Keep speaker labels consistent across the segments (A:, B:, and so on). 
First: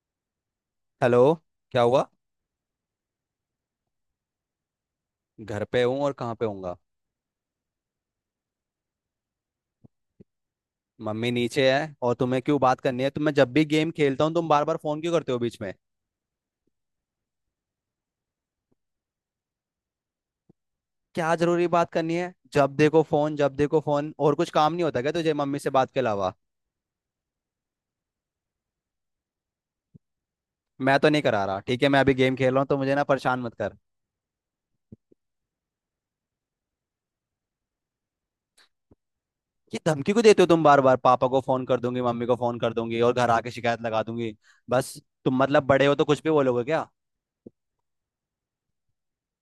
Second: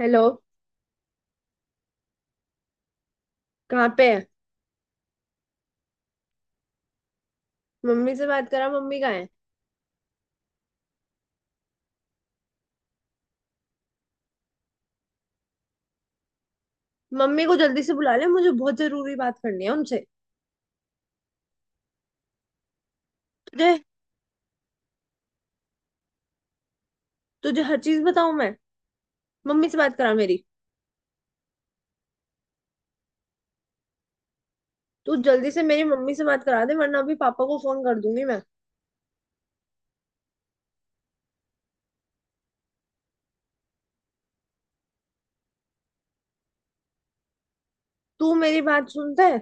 A: Hello.
B: Hello. क्या हुआ।
A: कहाँ पे है?
B: घर पे हूँ और कहाँ पे होऊंगा।
A: मम्मी से बात करा, मम्मी कहाँ है?
B: मम्मी नीचे है और तुम्हें क्यों बात करनी है? तो मैं जब भी गेम खेलता हूँ तुम बार बार फोन क्यों करते हो बीच में?
A: मम्मी को जल्दी से बुला ले, मुझे बहुत जरूरी बात करनी है उनसे।
B: क्या जरूरी बात करनी है? जब देखो फोन, जब
A: तुझे
B: देखो फोन, और कुछ काम नहीं होता क्या तुझे मम्मी से बात के अलावा?
A: तुझे हर चीज बताऊं मैं? मम्मी से बात करा मेरी।
B: मैं तो नहीं करा रहा, ठीक है। मैं अभी गेम खेल रहा हूँ तो मुझे ना परेशान मत कर।
A: तू जल्दी से मेरी मम्मी से बात करा दे, वरना अभी पापा को फोन कर दूंगी मैं।
B: ये धमकी क्यों देते हो तुम बार बार, पापा को फोन कर दूंगी, मम्मी को फोन कर दूंगी और घर आके शिकायत लगा दूंगी। बस। तुम मतलब बड़े हो तो कुछ भी बोलोगे क्या?
A: तू मेरी बात सुनता है?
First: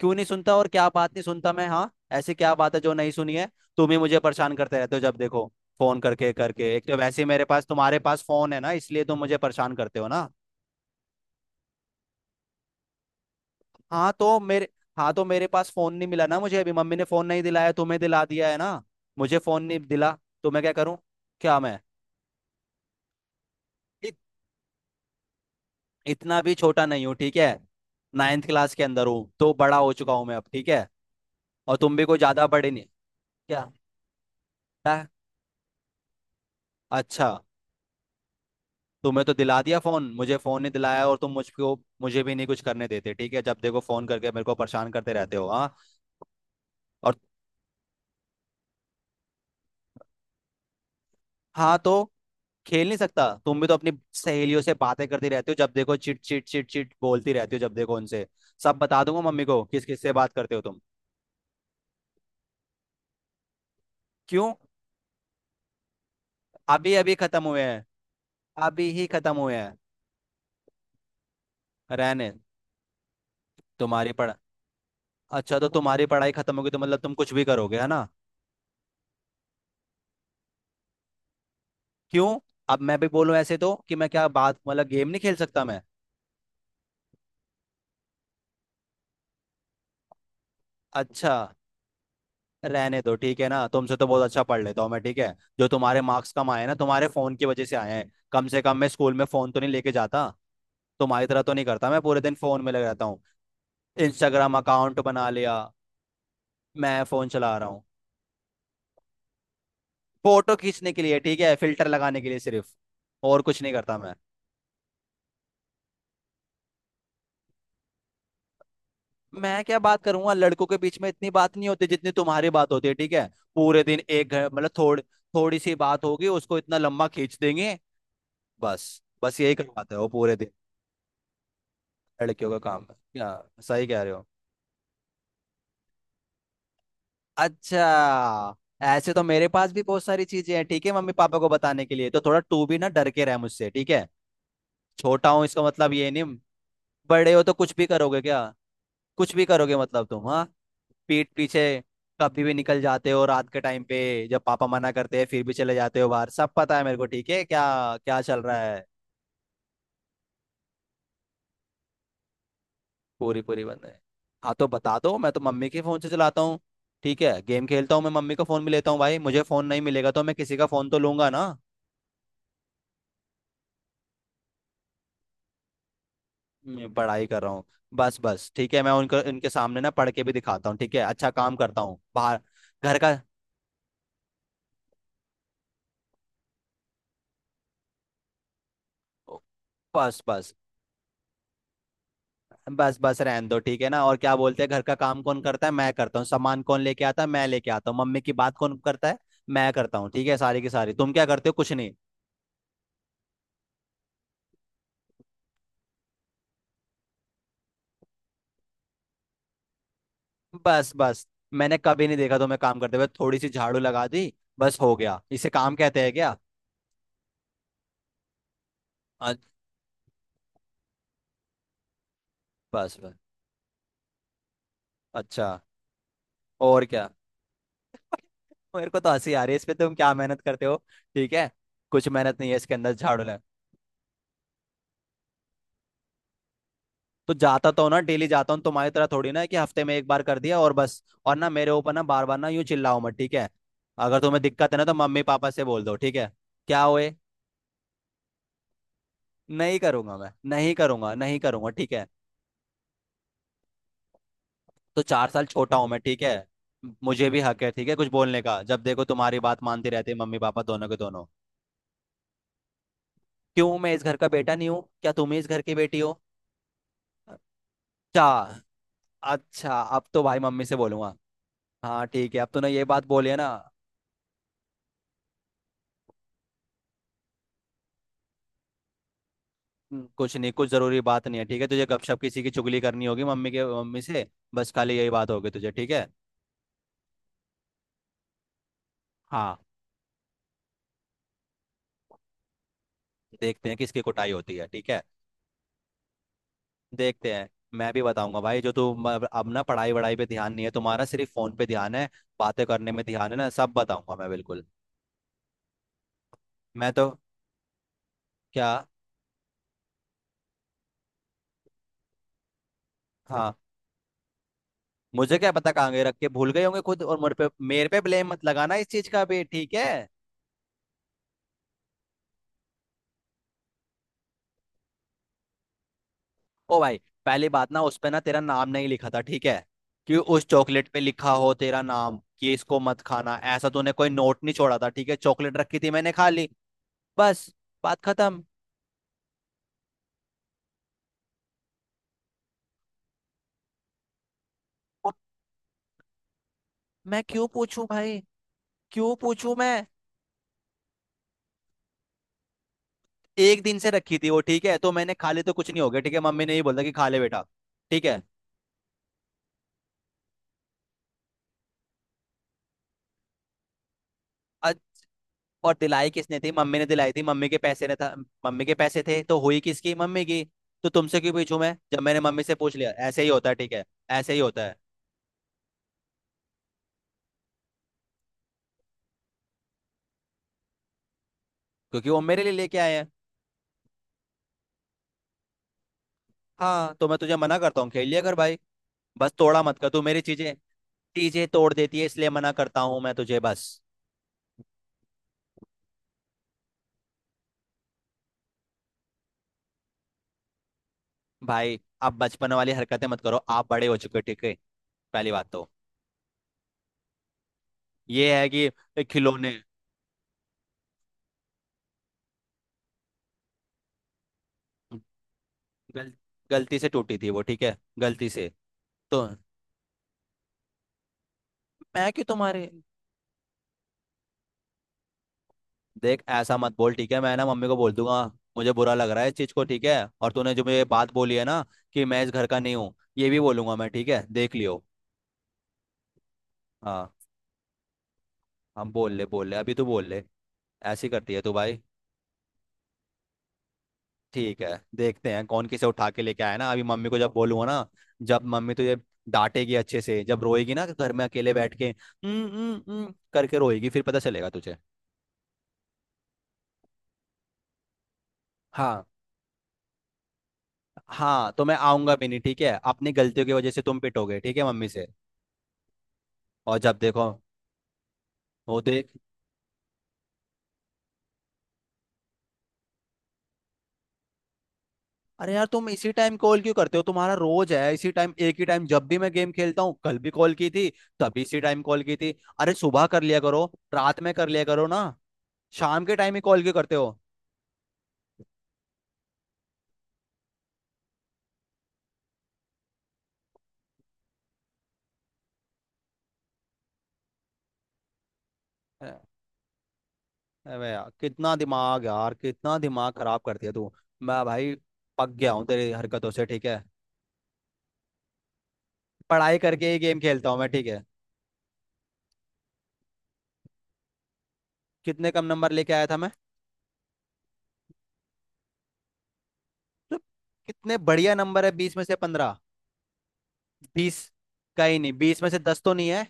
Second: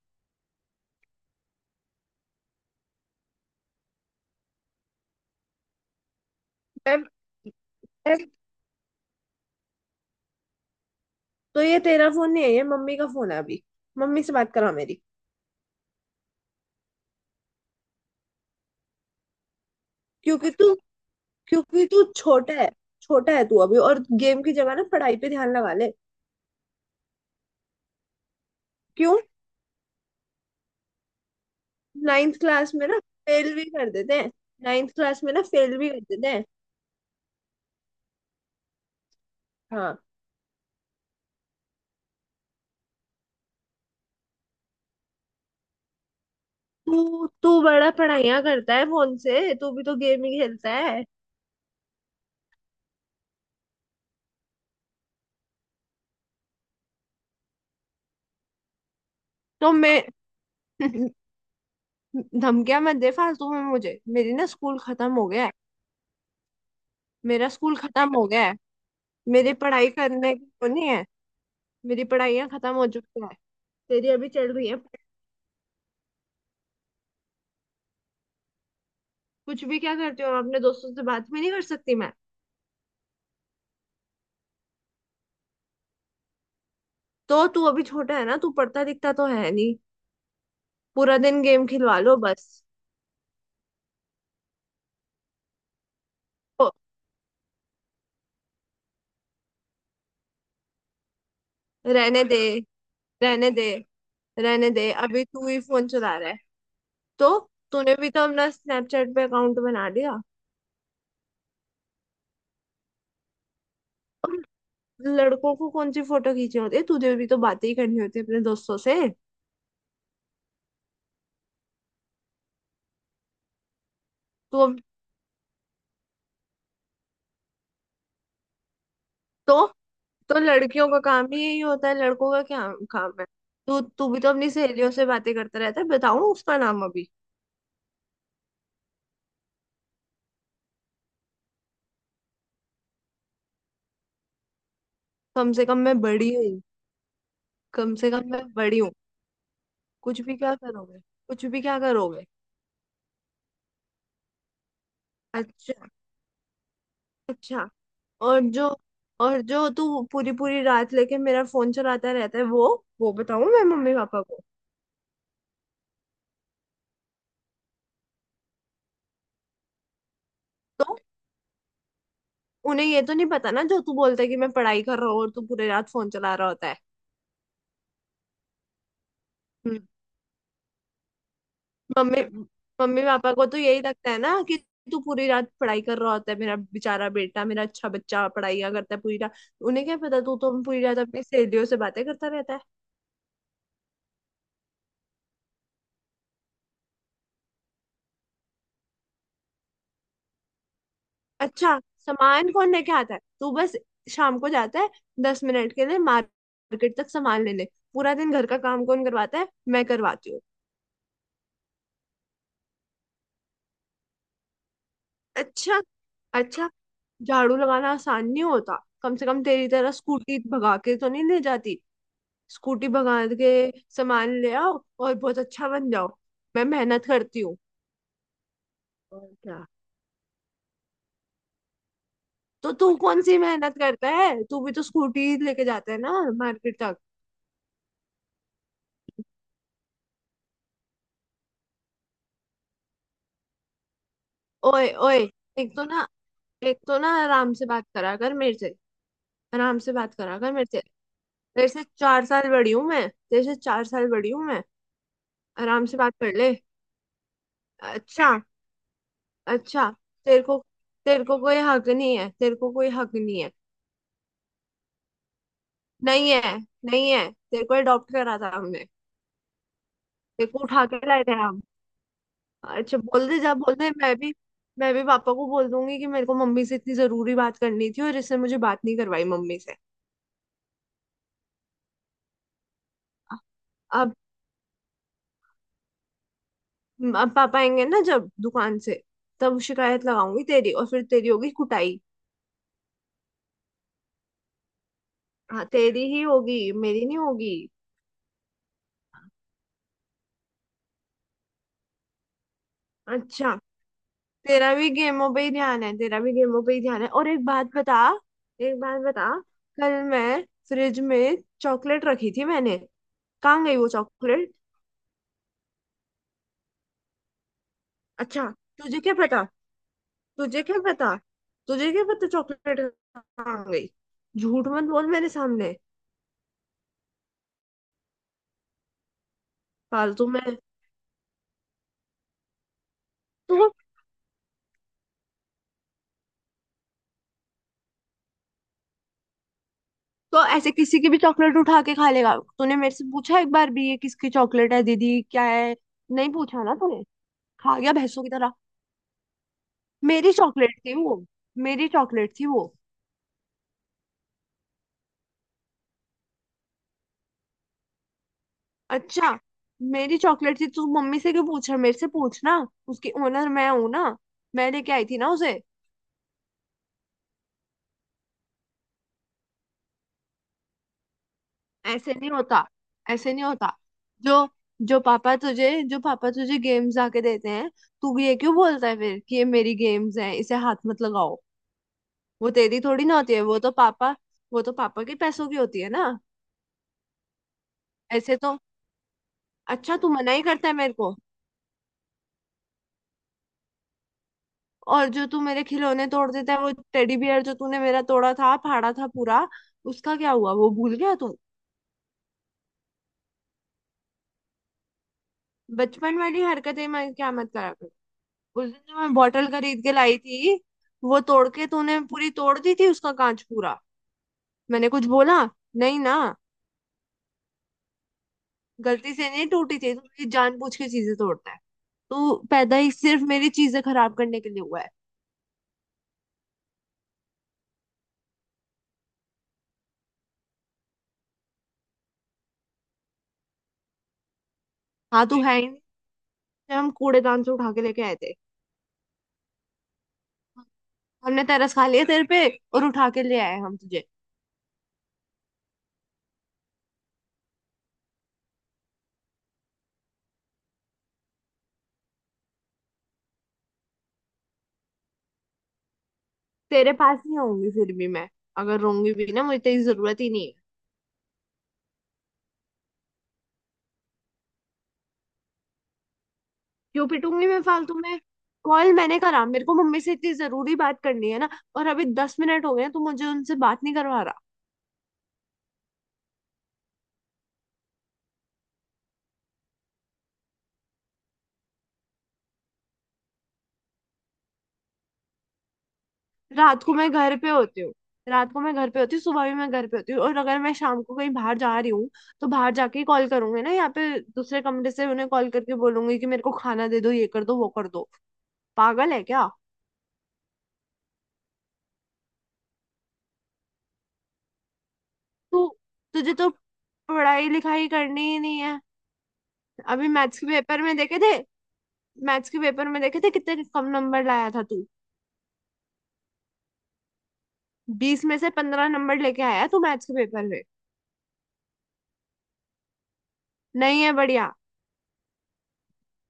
B: क्यों नहीं सुनता? और क्या बात नहीं सुनता मैं? हाँ, ऐसी क्या बात है जो नहीं सुनी है? तुम ही मुझे परेशान करते रहते हो जब देखो। फोन करके करके, एक तो
A: मैं
B: वैसे ही मेरे पास, तुम्हारे पास
A: मैं-
B: फोन है ना इसलिए तुम मुझे परेशान करते हो ना।
A: तो ये तेरा फोन नहीं है, ये मम्मी का फोन है अभी।
B: हाँ
A: मम्मी से
B: तो
A: बात
B: मेरे
A: करा मेरी।
B: हाँ तो मेरे पास फोन नहीं मिला ना, मुझे अभी मम्मी ने फोन नहीं दिलाया, तुम्हें दिला दिया है ना। मुझे फोन नहीं दिला तो
A: क्योंकि
B: मैं क्या
A: तू
B: करूँ? क्या मैं।
A: क्योंकि तू छोटा है। छोटा है तू अभी, और
B: इत,
A: गेम की जगह ना पढ़ाई पे ध्यान लगा ले।
B: इतना भी छोटा नहीं हूँ, ठीक है। 9th क्लास के अंदर
A: क्यों?
B: हूँ तो बड़ा हो चुका हूँ मैं अब, ठीक है। और तुम भी कोई
A: नाइन्थ
B: ज्यादा बड़े
A: क्लास
B: नहीं।
A: में ना फेल भी
B: क्या?
A: कर देते हैं। नाइन्थ
B: क्या?
A: क्लास में ना फेल भी कर देते हैं।
B: अच्छा। तुम्हें तो दिला दिया
A: हाँ।
B: फोन, मुझे फोन नहीं दिलाया और तुम मुझको। मुझे भी नहीं कुछ करने देते, ठीक है। जब देखो फोन करके मेरे को परेशान करते रहते हो। हाँ। और।
A: तू तू बड़ा पढ़ाइयाँ करता है फोन से? तू भी तो गेम ही खेलता है।
B: हाँ तो खेल नहीं सकता? तुम भी तो अपनी सहेलियों से बातें करती रहती हो जब देखो, चिट चिट चिट चिट बोलती रहती हो जब देखो उनसे। सब बता दूंगा मम्मी को
A: तो
B: किस
A: मैं
B: किस से बात करते हो तुम।
A: धमकियां मत दे फालतू में मुझे। मेरी ना,
B: क्यों?
A: स्कूल खत्म हो गया है।
B: अभी अभी खत्म
A: मेरा
B: हुए
A: स्कूल
B: हैं?
A: खत्म हो गया है।
B: अभी ही खत्म
A: मेरी
B: हुए हैं।
A: पढ़ाई करने की वो नहीं है। मेरी
B: रहने।
A: पढ़ाइयाँ खत्म हो चुकी है। तेरी
B: तुम्हारी
A: अभी
B: पढ़।
A: चल रही है।
B: अच्छा तो तुम्हारी पढ़ाई खत्म होगी तो मतलब तुम कुछ भी करोगे है ना?
A: कुछ भी क्या करती हूँ? अपने दोस्तों से बात भी नहीं कर सकती मैं?
B: क्यों? अब मैं भी बोलूं ऐसे तो कि मैं क्या बात मतलब गेम नहीं खेल सकता मैं?
A: तो तू अभी छोटा है ना, तू पढ़ता लिखता तो है नहीं। पूरा
B: अच्छा,
A: दिन गेम खिलवा लो बस।
B: रहने दो, ठीक है ना। तुमसे तो बहुत अच्छा पढ़ लेता हूँ मैं, ठीक है। जो तुम्हारे मार्क्स कम आए हैं
A: तो
B: ना तुम्हारे फोन की वजह से आए हैं। कम से कम मैं स्कूल में फोन तो नहीं लेके जाता। तुम्हारी तरह तो नहीं करता मैं पूरे
A: रहने
B: दिन
A: दे।
B: फोन में लग रहता हूँ।
A: रहने दे,
B: इंस्टाग्राम
A: रहने दे
B: अकाउंट
A: अभी
B: बना
A: तू
B: लिया।
A: ही फोन चला रहा है।
B: मैं फोन
A: तो
B: चला रहा हूँ
A: तूने भी तो अपना स्नैपचैट पे अकाउंट बना लिया।
B: फोटो खींचने के लिए, ठीक है, फिल्टर लगाने के लिए सिर्फ। और कुछ नहीं करता मैं।
A: और लड़कों को कौन सी फोटो खींचनी होती है? तुझे भी तो बातें ही करनी होती है अपने दोस्तों से।
B: मैं क्या बात करूंगा? लड़कों के बीच में इतनी बात नहीं होती जितनी तुम्हारी बात होती है, ठीक है। पूरे दिन एक
A: तो
B: मतलब
A: अब-
B: थोड़ी, थोड़ी सी बात होगी उसको इतना लंबा खींच देंगे। बस। बस यही
A: तो
B: करवाते हो पूरे
A: तो
B: दिन।
A: लड़कियों का काम ही यही होता है, लड़कों का
B: लड़कियों का
A: क्या
B: काम है
A: काम है?
B: क्या?
A: तू
B: सही कह
A: तू
B: रहे
A: भी
B: हो।
A: तो अपनी सहेलियों से बातें करता रहता है, बताऊं उसका नाम अभी?
B: अच्छा। ऐसे तो मेरे पास भी बहुत सारी चीजें हैं, ठीक है, मम्मी पापा को बताने के लिए। तो थोड़ा तू भी ना डर के रह मुझसे, ठीक है। छोटा हूँ
A: कम
B: इसका
A: से कम
B: मतलब
A: मैं
B: ये नहीं।
A: बड़ी हूँ।
B: बड़े हो तो कुछ भी
A: कम से
B: करोगे
A: कम
B: क्या?
A: मैं बड़ी हूँ।
B: कुछ भी करोगे मतलब
A: कुछ
B: तुम?
A: भी
B: हाँ,
A: क्या करोगे?
B: पीठ
A: कुछ भी
B: पीछे
A: क्या करोगे?
B: कभी भी निकल जाते हो रात के टाइम पे। जब पापा मना करते हैं फिर भी चले
A: अच्छा।
B: जाते हो बाहर, सब पता है मेरे को, ठीक है क्या?
A: अच्छा।
B: क्या
A: और
B: चल रहा
A: जो
B: है?
A: और जो तू पूरी पूरी रात लेके मेरा फोन चलाता रहता है, वो
B: पूरी
A: बताऊं
B: पूरी
A: मैं
B: बंद है।
A: मम्मी पापा को?
B: हाँ तो बता दो, मैं तो मम्मी के फोन से चलाता हूँ, ठीक है। गेम खेलता हूँ मैं, मम्मी का फोन भी लेता हूँ भाई, मुझे फोन नहीं मिलेगा तो मैं किसी का फोन
A: तो
B: तो लूंगा ना।
A: उन्हें ये तो नहीं पता ना, जो तू बोलता है कि मैं पढ़ाई कर रहा हूँ, और तू पूरी रात फोन चला रहा होता है।
B: मैं पढ़ाई कर रहा हूँ। बस बस, ठीक है, मैं उनका उनके सामने
A: हम्म,
B: ना पढ़ के भी दिखाता हूँ, ठीक है। अच्छा काम करता हूँ
A: मम्मी
B: बाहर। घर
A: मम्मी
B: का।
A: पापा को तो यही लगता है ना कि तू पूरी रात पढ़ाई कर रहा होता है। मेरा बेचारा बेटा, मेरा अच्छा बच्चा पढ़ाइयाँ करता है पूरी रात। उन्हें क्या पता,
B: बस
A: तू तो
B: बस,
A: पूरी रात अपनी सहेलियों से बातें करता रहता है।
B: बस बस, रहने दो ठीक है ना। और क्या बोलते हैं, घर का काम कौन करता है? मैं करता हूँ। सामान कौन लेके आता है? मैं लेके आता हूँ। मम्मी की बात कौन करता है? मैं करता हूँ, ठीक है। सारी की सारी तुम क्या करते हो? कुछ
A: अच्छा।
B: नहीं।
A: सामान कौन लेके आता है? तू बस शाम को जाता है 10 मिनट के लिए मार्केट तक सामान लेने। पूरा दिन घर का काम कौन करवाता है? मैं करवाती हूँ।
B: बस बस। मैंने कभी नहीं देखा तुम्हें काम करते हुए, थोड़ी सी झाड़ू लगा दी बस हो गया, इसे काम
A: अच्छा।
B: कहते हैं क्या?
A: अच्छा। झाड़ू लगाना आसान नहीं होता। कम से
B: अ-
A: कम तेरी तरह स्कूटी भगा के तो नहीं ले जाती। स्कूटी
B: बस बस।
A: भगा के सामान ले आओ और बहुत
B: अच्छा।
A: अच्छा बन जाओ। मैं
B: और
A: मेहनत
B: क्या।
A: करती हूँ।
B: मेरे को तो
A: और
B: हंसी आ रही है इस
A: क्या।
B: पे, तुम क्या मेहनत करते हो? ठीक है, कुछ मेहनत नहीं है
A: तो
B: इसके अंदर
A: तू कौन
B: झाड़ू
A: सी
B: लगा।
A: मेहनत करता है? तू भी तो स्कूटी लेके जाता है ना मार्केट तक।
B: तो जाता तो हूं ना, डेली जाता हूँ, तुम्हारी तरह थोड़ी ना है कि हफ्ते में एक बार कर दिया और बस। और ना मेरे ऊपर ना बार बार ना यूं चिल्लाओ मत, ठीक है। अगर तुम्हें दिक्कत है ना
A: ओए
B: तो
A: ओए,
B: मम्मी पापा से
A: एक
B: बोल
A: तो
B: दो,
A: ना
B: ठीक है।
A: एक
B: क्या
A: तो ना
B: हुए?
A: आराम से बात करा कर मेरे से।
B: नहीं
A: आराम से बात
B: करूंगा मैं,
A: करा कर मेरे
B: नहीं
A: से।
B: करूंगा, नहीं
A: तेरे
B: करूंगा,
A: से
B: ठीक है।
A: 4 साल बड़ी हूँ मैं, तेरे से 4 साल बड़ी हूँ मैं।
B: तो 4 साल छोटा हूं
A: आराम से
B: मैं,
A: बात
B: ठीक है।
A: कर ले।
B: मुझे भी हक है, ठीक है, कुछ
A: अच्छा।
B: बोलने का। जब देखो तुम्हारी बात मानते
A: अच्छा।
B: रहते हैं मम्मी
A: तेरे को
B: पापा दोनों के दोनों।
A: तेरे को कोई हक नहीं है, तेरे को कोई हक नहीं है।
B: क्यों मैं इस घर का बेटा नहीं हूँ क्या? तुम ही इस घर की बेटी हो?
A: नहीं है। नहीं है, तेरे को अडॉप्ट
B: अच्छा,
A: करा था हमने।
B: अच्छा, अब तो भाई
A: तेरे को
B: मम्मी से
A: उठा के
B: बोलूंगा।
A: लाए थे हम।
B: हाँ ठीक है, अब तूने ये
A: अच्छा
B: बात
A: बोल
B: बोली है
A: दे,
B: ना।
A: जा बोल दे। मैं भी पापा को बोल दूंगी कि मेरे को मम्मी से इतनी जरूरी बात करनी थी, और इसने मुझे बात नहीं करवाई मम्मी से।
B: कुछ नहीं, कुछ जरूरी बात नहीं है, ठीक है। तुझे गपशप किसी की चुगली करनी होगी मम्मी के, मम्मी से। बस खाली यही बात होगी तुझे, ठीक है।
A: पापा आएंगे ना जब दुकान से,
B: हाँ।
A: तब शिकायत लगाऊंगी तेरी, और फिर तेरी होगी कुटाई।
B: देखते हैं किसकी कुटाई होती है, ठीक है।
A: हाँ, तेरी ही होगी, मेरी नहीं
B: देखते हैं।
A: होगी।
B: मैं भी बताऊंगा भाई, जो तू अब ना पढ़ाई वढ़ाई पे ध्यान नहीं है तुम्हारा, सिर्फ फोन पे ध्यान है, बातें करने में ध्यान है ना।
A: अच्छा।
B: सब बताऊंगा मैं बिल्कुल।
A: तेरा भी गेमों पे ही ध्यान है। तेरा भी गेमों पे ही
B: मैं
A: ध्यान है,
B: तो।
A: और एक बात बता।
B: क्या।
A: एक बात बता। कल मैं, फ्रिज में चॉकलेट रखी थी मैंने।
B: हाँ,
A: कहाँ गई वो चॉकलेट?
B: मुझे क्या पता कहाँ गए, रख के भूल गए होंगे खुद, और मेरे पे ब्लेम मत
A: अच्छा।
B: लगाना इस
A: तुझे
B: चीज
A: क्या
B: का भी,
A: पता,
B: ठीक है।
A: तुझे क्या पता, तुझे क्या पता चॉकलेट कहाँ गई? झूठ मत बोल मेरे सामने
B: ओ भाई, पहली बात, ना उस पे ना तेरा नाम नहीं लिखा था, ठीक है, कि
A: फालतू में।
B: उस चॉकलेट पे लिखा हो तेरा नाम कि इसको मत खाना, ऐसा
A: तो
B: तूने कोई नोट नहीं छोड़ा था, ठीक है। चॉकलेट रखी थी मैंने खा ली। बस, बात खत्म।
A: तो ऐसे किसी की भी चॉकलेट उठा के खा लेगा? तूने मेरे से पूछा एक बार भी, ये किसकी चॉकलेट है,
B: अब
A: दीदी क्या है? नहीं पूछा ना तूने।
B: मैं क्यों
A: खा
B: पूछूं
A: गया
B: भाई,
A: भैंसों की तरह।
B: क्यों पूछूं मैं।
A: मेरी चॉकलेट थी वो। मेरी चॉकलेट थी वो।
B: एक दिन से रखी थी वो, ठीक है, तो मैंने खा ली तो कुछ नहीं हो गया, ठीक है। मम्मी ने ये बोला कि खा ले बेटा, ठीक है।
A: अच्छा। मेरी चॉकलेट थी, तू मम्मी से क्यों पूछ रहा? मेरे से पूछना, उसकी ओनर मैं हूं ना। मैं
B: अ-
A: लेके आई थी ना उसे।
B: और दिलाई किसने थी, मम्मी ने दिलाई थी, मम्मी के पैसे ने था, मम्मी के पैसे थे तो हुई किसकी? मम्मी की। तो तुमसे क्यों पूछूं मैं जब
A: ऐसे
B: मैंने
A: नहीं
B: मम्मी से
A: होता।
B: पूछ लिया, ऐसे ही
A: ऐसे नहीं
B: होता है,
A: होता।
B: ठीक है। ऐसे
A: जो
B: ही होता है
A: जो पापा तुझे गेम्स आके देते हैं, तू भी ये क्यों बोलता है फिर कि ये मेरी गेम्स है, इसे हाथ मत लगाओ?
B: क्योंकि वो मेरे
A: वो
B: लिए लेके
A: तेरी
B: आए
A: थोड़ी
B: हैं।
A: ना होती है, वो तो पापा के पैसों की होती है ना।
B: हाँ तो मैं तुझे मना करता हूँ खेल लिया कर
A: ऐसे
B: भाई,
A: तो।
B: बस तोड़ा मत कर
A: अच्छा,
B: तू
A: तू
B: मेरी
A: मना ही
B: चीजें।
A: करता है मेरे को?
B: चीजें तोड़ देती है इसलिए मना करता हूँ मैं तुझे, बस।
A: और जो तू मेरे खिलौने तोड़ देता है, वो टेडी बियर जो तूने मेरा तोड़ा था, फाड़ा था पूरा, उसका क्या हुआ? वो भूल गया तू?
B: भाई आप बचपन वाली हरकतें मत करो, आप बड़े हो चुके हो, ठीक है। पहली बात तो
A: बचपन वाली हरकतें मैं क्या मत करा कर?
B: ये है
A: उस
B: कि
A: दिन जो मैं बॉटल
B: खिलौने।
A: खरीद के लाई थी, वो तोड़ के तूने पूरी तोड़ दी थी, उसका कांच पूरा। मैंने कुछ बोला नहीं
B: गल,
A: ना?
B: गलती से टूटी थी वो, ठीक है, गलती से।
A: गलती
B: तो
A: से नहीं टूटी थी, तू मेरी जानबूझ के चीजें तोड़ता है।
B: मैं कि
A: तू
B: तुम्हारे
A: पैदा ही सिर्फ मेरी चीजें खराब करने के लिए हुआ है।
B: देख ऐसा मत बोल, ठीक है। मैं ना मम्मी को बोल दूंगा, मुझे बुरा लग रहा है इस चीज को, ठीक है। और तूने जो मुझे बात बोली है ना कि मैं इस घर का नहीं हूँ, ये भी बोलूंगा मैं, ठीक है, देख लियो।
A: हाँ, तू है ही नहीं। जब हम
B: हाँ,
A: कूड़ेदान से उठा के लेके आए थे।
B: हम बोल ले अभी तू बोल ले, ऐसी करती है
A: हमने
B: तू
A: तरस
B: भाई।
A: खा लिया तेरे पे, और उठा के ले आए हम तुझे।
B: ठीक है, देखते हैं कौन किसे उठा के लेके आया ना, अभी मम्मी को जब बोलूंगा ना, जब मम्मी तुझे डांटेगी अच्छे से, जब रोएगी ना घर में अकेले बैठ के करके रोएगी फिर पता चलेगा तुझे।
A: तेरे पास नहीं होंगी, फिर भी मैं अगर
B: हाँ।
A: रोंगी भी ना, मुझे तेरी जरूरत ही नहीं है।
B: हाँ तो मैं आऊंगा भी नहीं, ठीक है। अपनी गलतियों की वजह से तुम पिटोगे, ठीक है, मम्मी से। और जब
A: क्यों
B: देखो।
A: पिटूंगी मैं फालतू में?
B: वो
A: कॉल
B: देख,
A: मैंने करा, मेरे को मम्मी से इतनी जरूरी बात करनी है ना, और अभी 10 मिनट हो गए हैं, तू मुझे उनसे बात नहीं करवा रहा।
B: अरे यार, तुम इसी टाइम कॉल क्यों करते हो? तुम्हारा रोज है इसी टाइम, एक ही टाइम, जब भी मैं गेम खेलता हूँ, कल भी कॉल की थी, तभी इसी टाइम कॉल की थी। अरे सुबह कर लिया करो, रात में कर लिया करो ना, शाम के टाइम ही कॉल क्यों
A: रात को
B: करते
A: मैं
B: हो?
A: घर पे होती हूँ। रात को मैं घर पे होती हूँ, सुबह भी मैं घर पे होती हूँ, और अगर मैं शाम को कहीं बाहर जा रही हूँ, तो बाहर जाके ही कॉल करूंगी ना। यहाँ पे दूसरे कमरे से उन्हें कॉल करके बोलूंगी कि मेरे को खाना दे दो, ये कर दो, वो कर दो। पागल
B: अ-
A: है क्या?
B: अबे यार कितना दिमाग, यार कितना दिमाग खराब करती है तू। मैं भाई पक गया
A: तू
B: हूँ तेरी हरकतों
A: तुझे
B: से,
A: तो
B: ठीक है।
A: पढ़ाई लिखाई करनी ही नहीं है।
B: पढ़ाई करके ही
A: अभी
B: गेम
A: मैथ्स के
B: खेलता हूँ मैं,
A: पेपर
B: ठीक
A: में
B: है।
A: देखे थे मैथ्स के पेपर में देखे थे, कितने कम नंबर लाया था तू।
B: कितने कम नंबर लेके आया था मैं?
A: बीस में से 15 नंबर लेके आया तू मैथ्स के
B: मतलब
A: पेपर में।
B: कितने बढ़िया नंबर है, 20 में से 15।
A: नहीं है
B: 20
A: बढ़िया।
B: का ही नहीं, 20 में से 10 तो नहीं है।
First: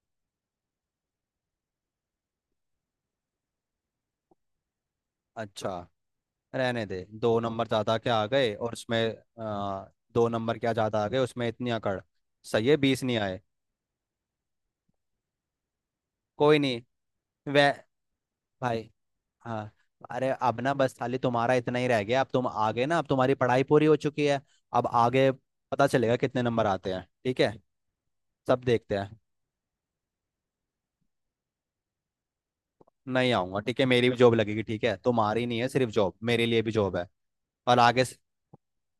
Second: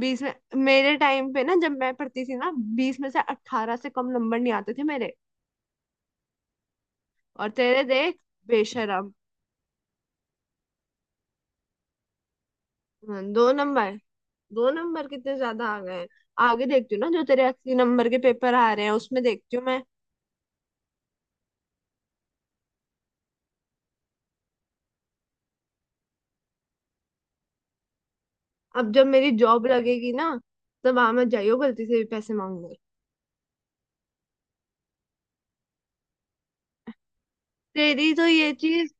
A: बीस में मेरे टाइम पे ना, जब मैं पढ़ती थी ना, 20 में से 18 से कम नंबर नहीं आते थे मेरे।
B: अच्छा, रहने दे, दो
A: और
B: नंबर
A: तेरे,
B: ज्यादा क्या
A: देख
B: आ गए और उसमें।
A: बेशरम।
B: आ, 2 नंबर क्या ज्यादा आ गए उसमें इतनी अकड़। सही है 20 नहीं
A: हाँ,
B: आए।
A: 2 नंबर कितने ज्यादा आ गए हैं।
B: कोई
A: आगे
B: नहीं।
A: देखती हूँ ना, जो तेरे
B: वे
A: 80 नंबर के पेपर आ रहे
B: भाई,
A: हैं, उसमें देखती हूँ
B: हाँ,
A: मैं।
B: अरे अब ना बस खाली तुम्हारा इतना ही रह गया, अब तुम आ गए ना, अब तुम्हारी पढ़ाई पूरी हो चुकी है। अब आगे पता चलेगा कितने नंबर आते हैं, ठीक है, सब
A: अब
B: देखते
A: जब
B: हैं।
A: मेरी जॉब लगेगी ना, तब आ मत जाइयो गलती से भी पैसे मांगने।
B: नहीं आऊंगा, ठीक है। मेरी भी जॉब लगेगी, ठीक है, तुम्हारी नहीं है सिर्फ जॉब, मेरे लिए भी जॉब है। और आगे।
A: तेरी तो ये चीज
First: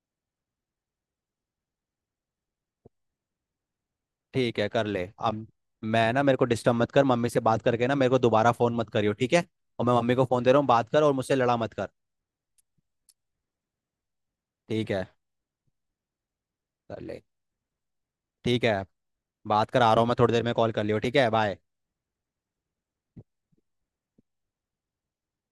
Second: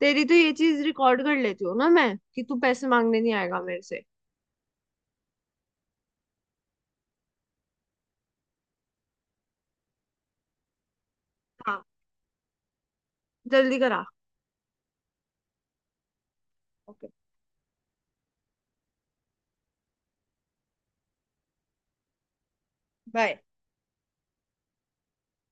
A: तेरी तो ये चीज रिकॉर्ड कर लेती हूँ ना मैं, कि तू पैसे मांगने नहीं आएगा मेरे से।
B: ठीक है, कर ले। अब मैं ना, मेरे को डिस्टर्ब मत कर, मम्मी से बात करके ना मेरे को दोबारा फोन मत करियो, ठीक है। और मैं मम्मी को फोन दे रहा हूँ, बात कर और मुझसे लड़ा मत
A: हाँ,
B: कर।
A: जल्दी करा।
B: ठीक है, कर
A: ओके।
B: ले। ठीक है, बात कर, आ रहा हूँ मैं थोड़ी देर में, कॉल कर लियो, ठीक है, बाय।
A: बाय।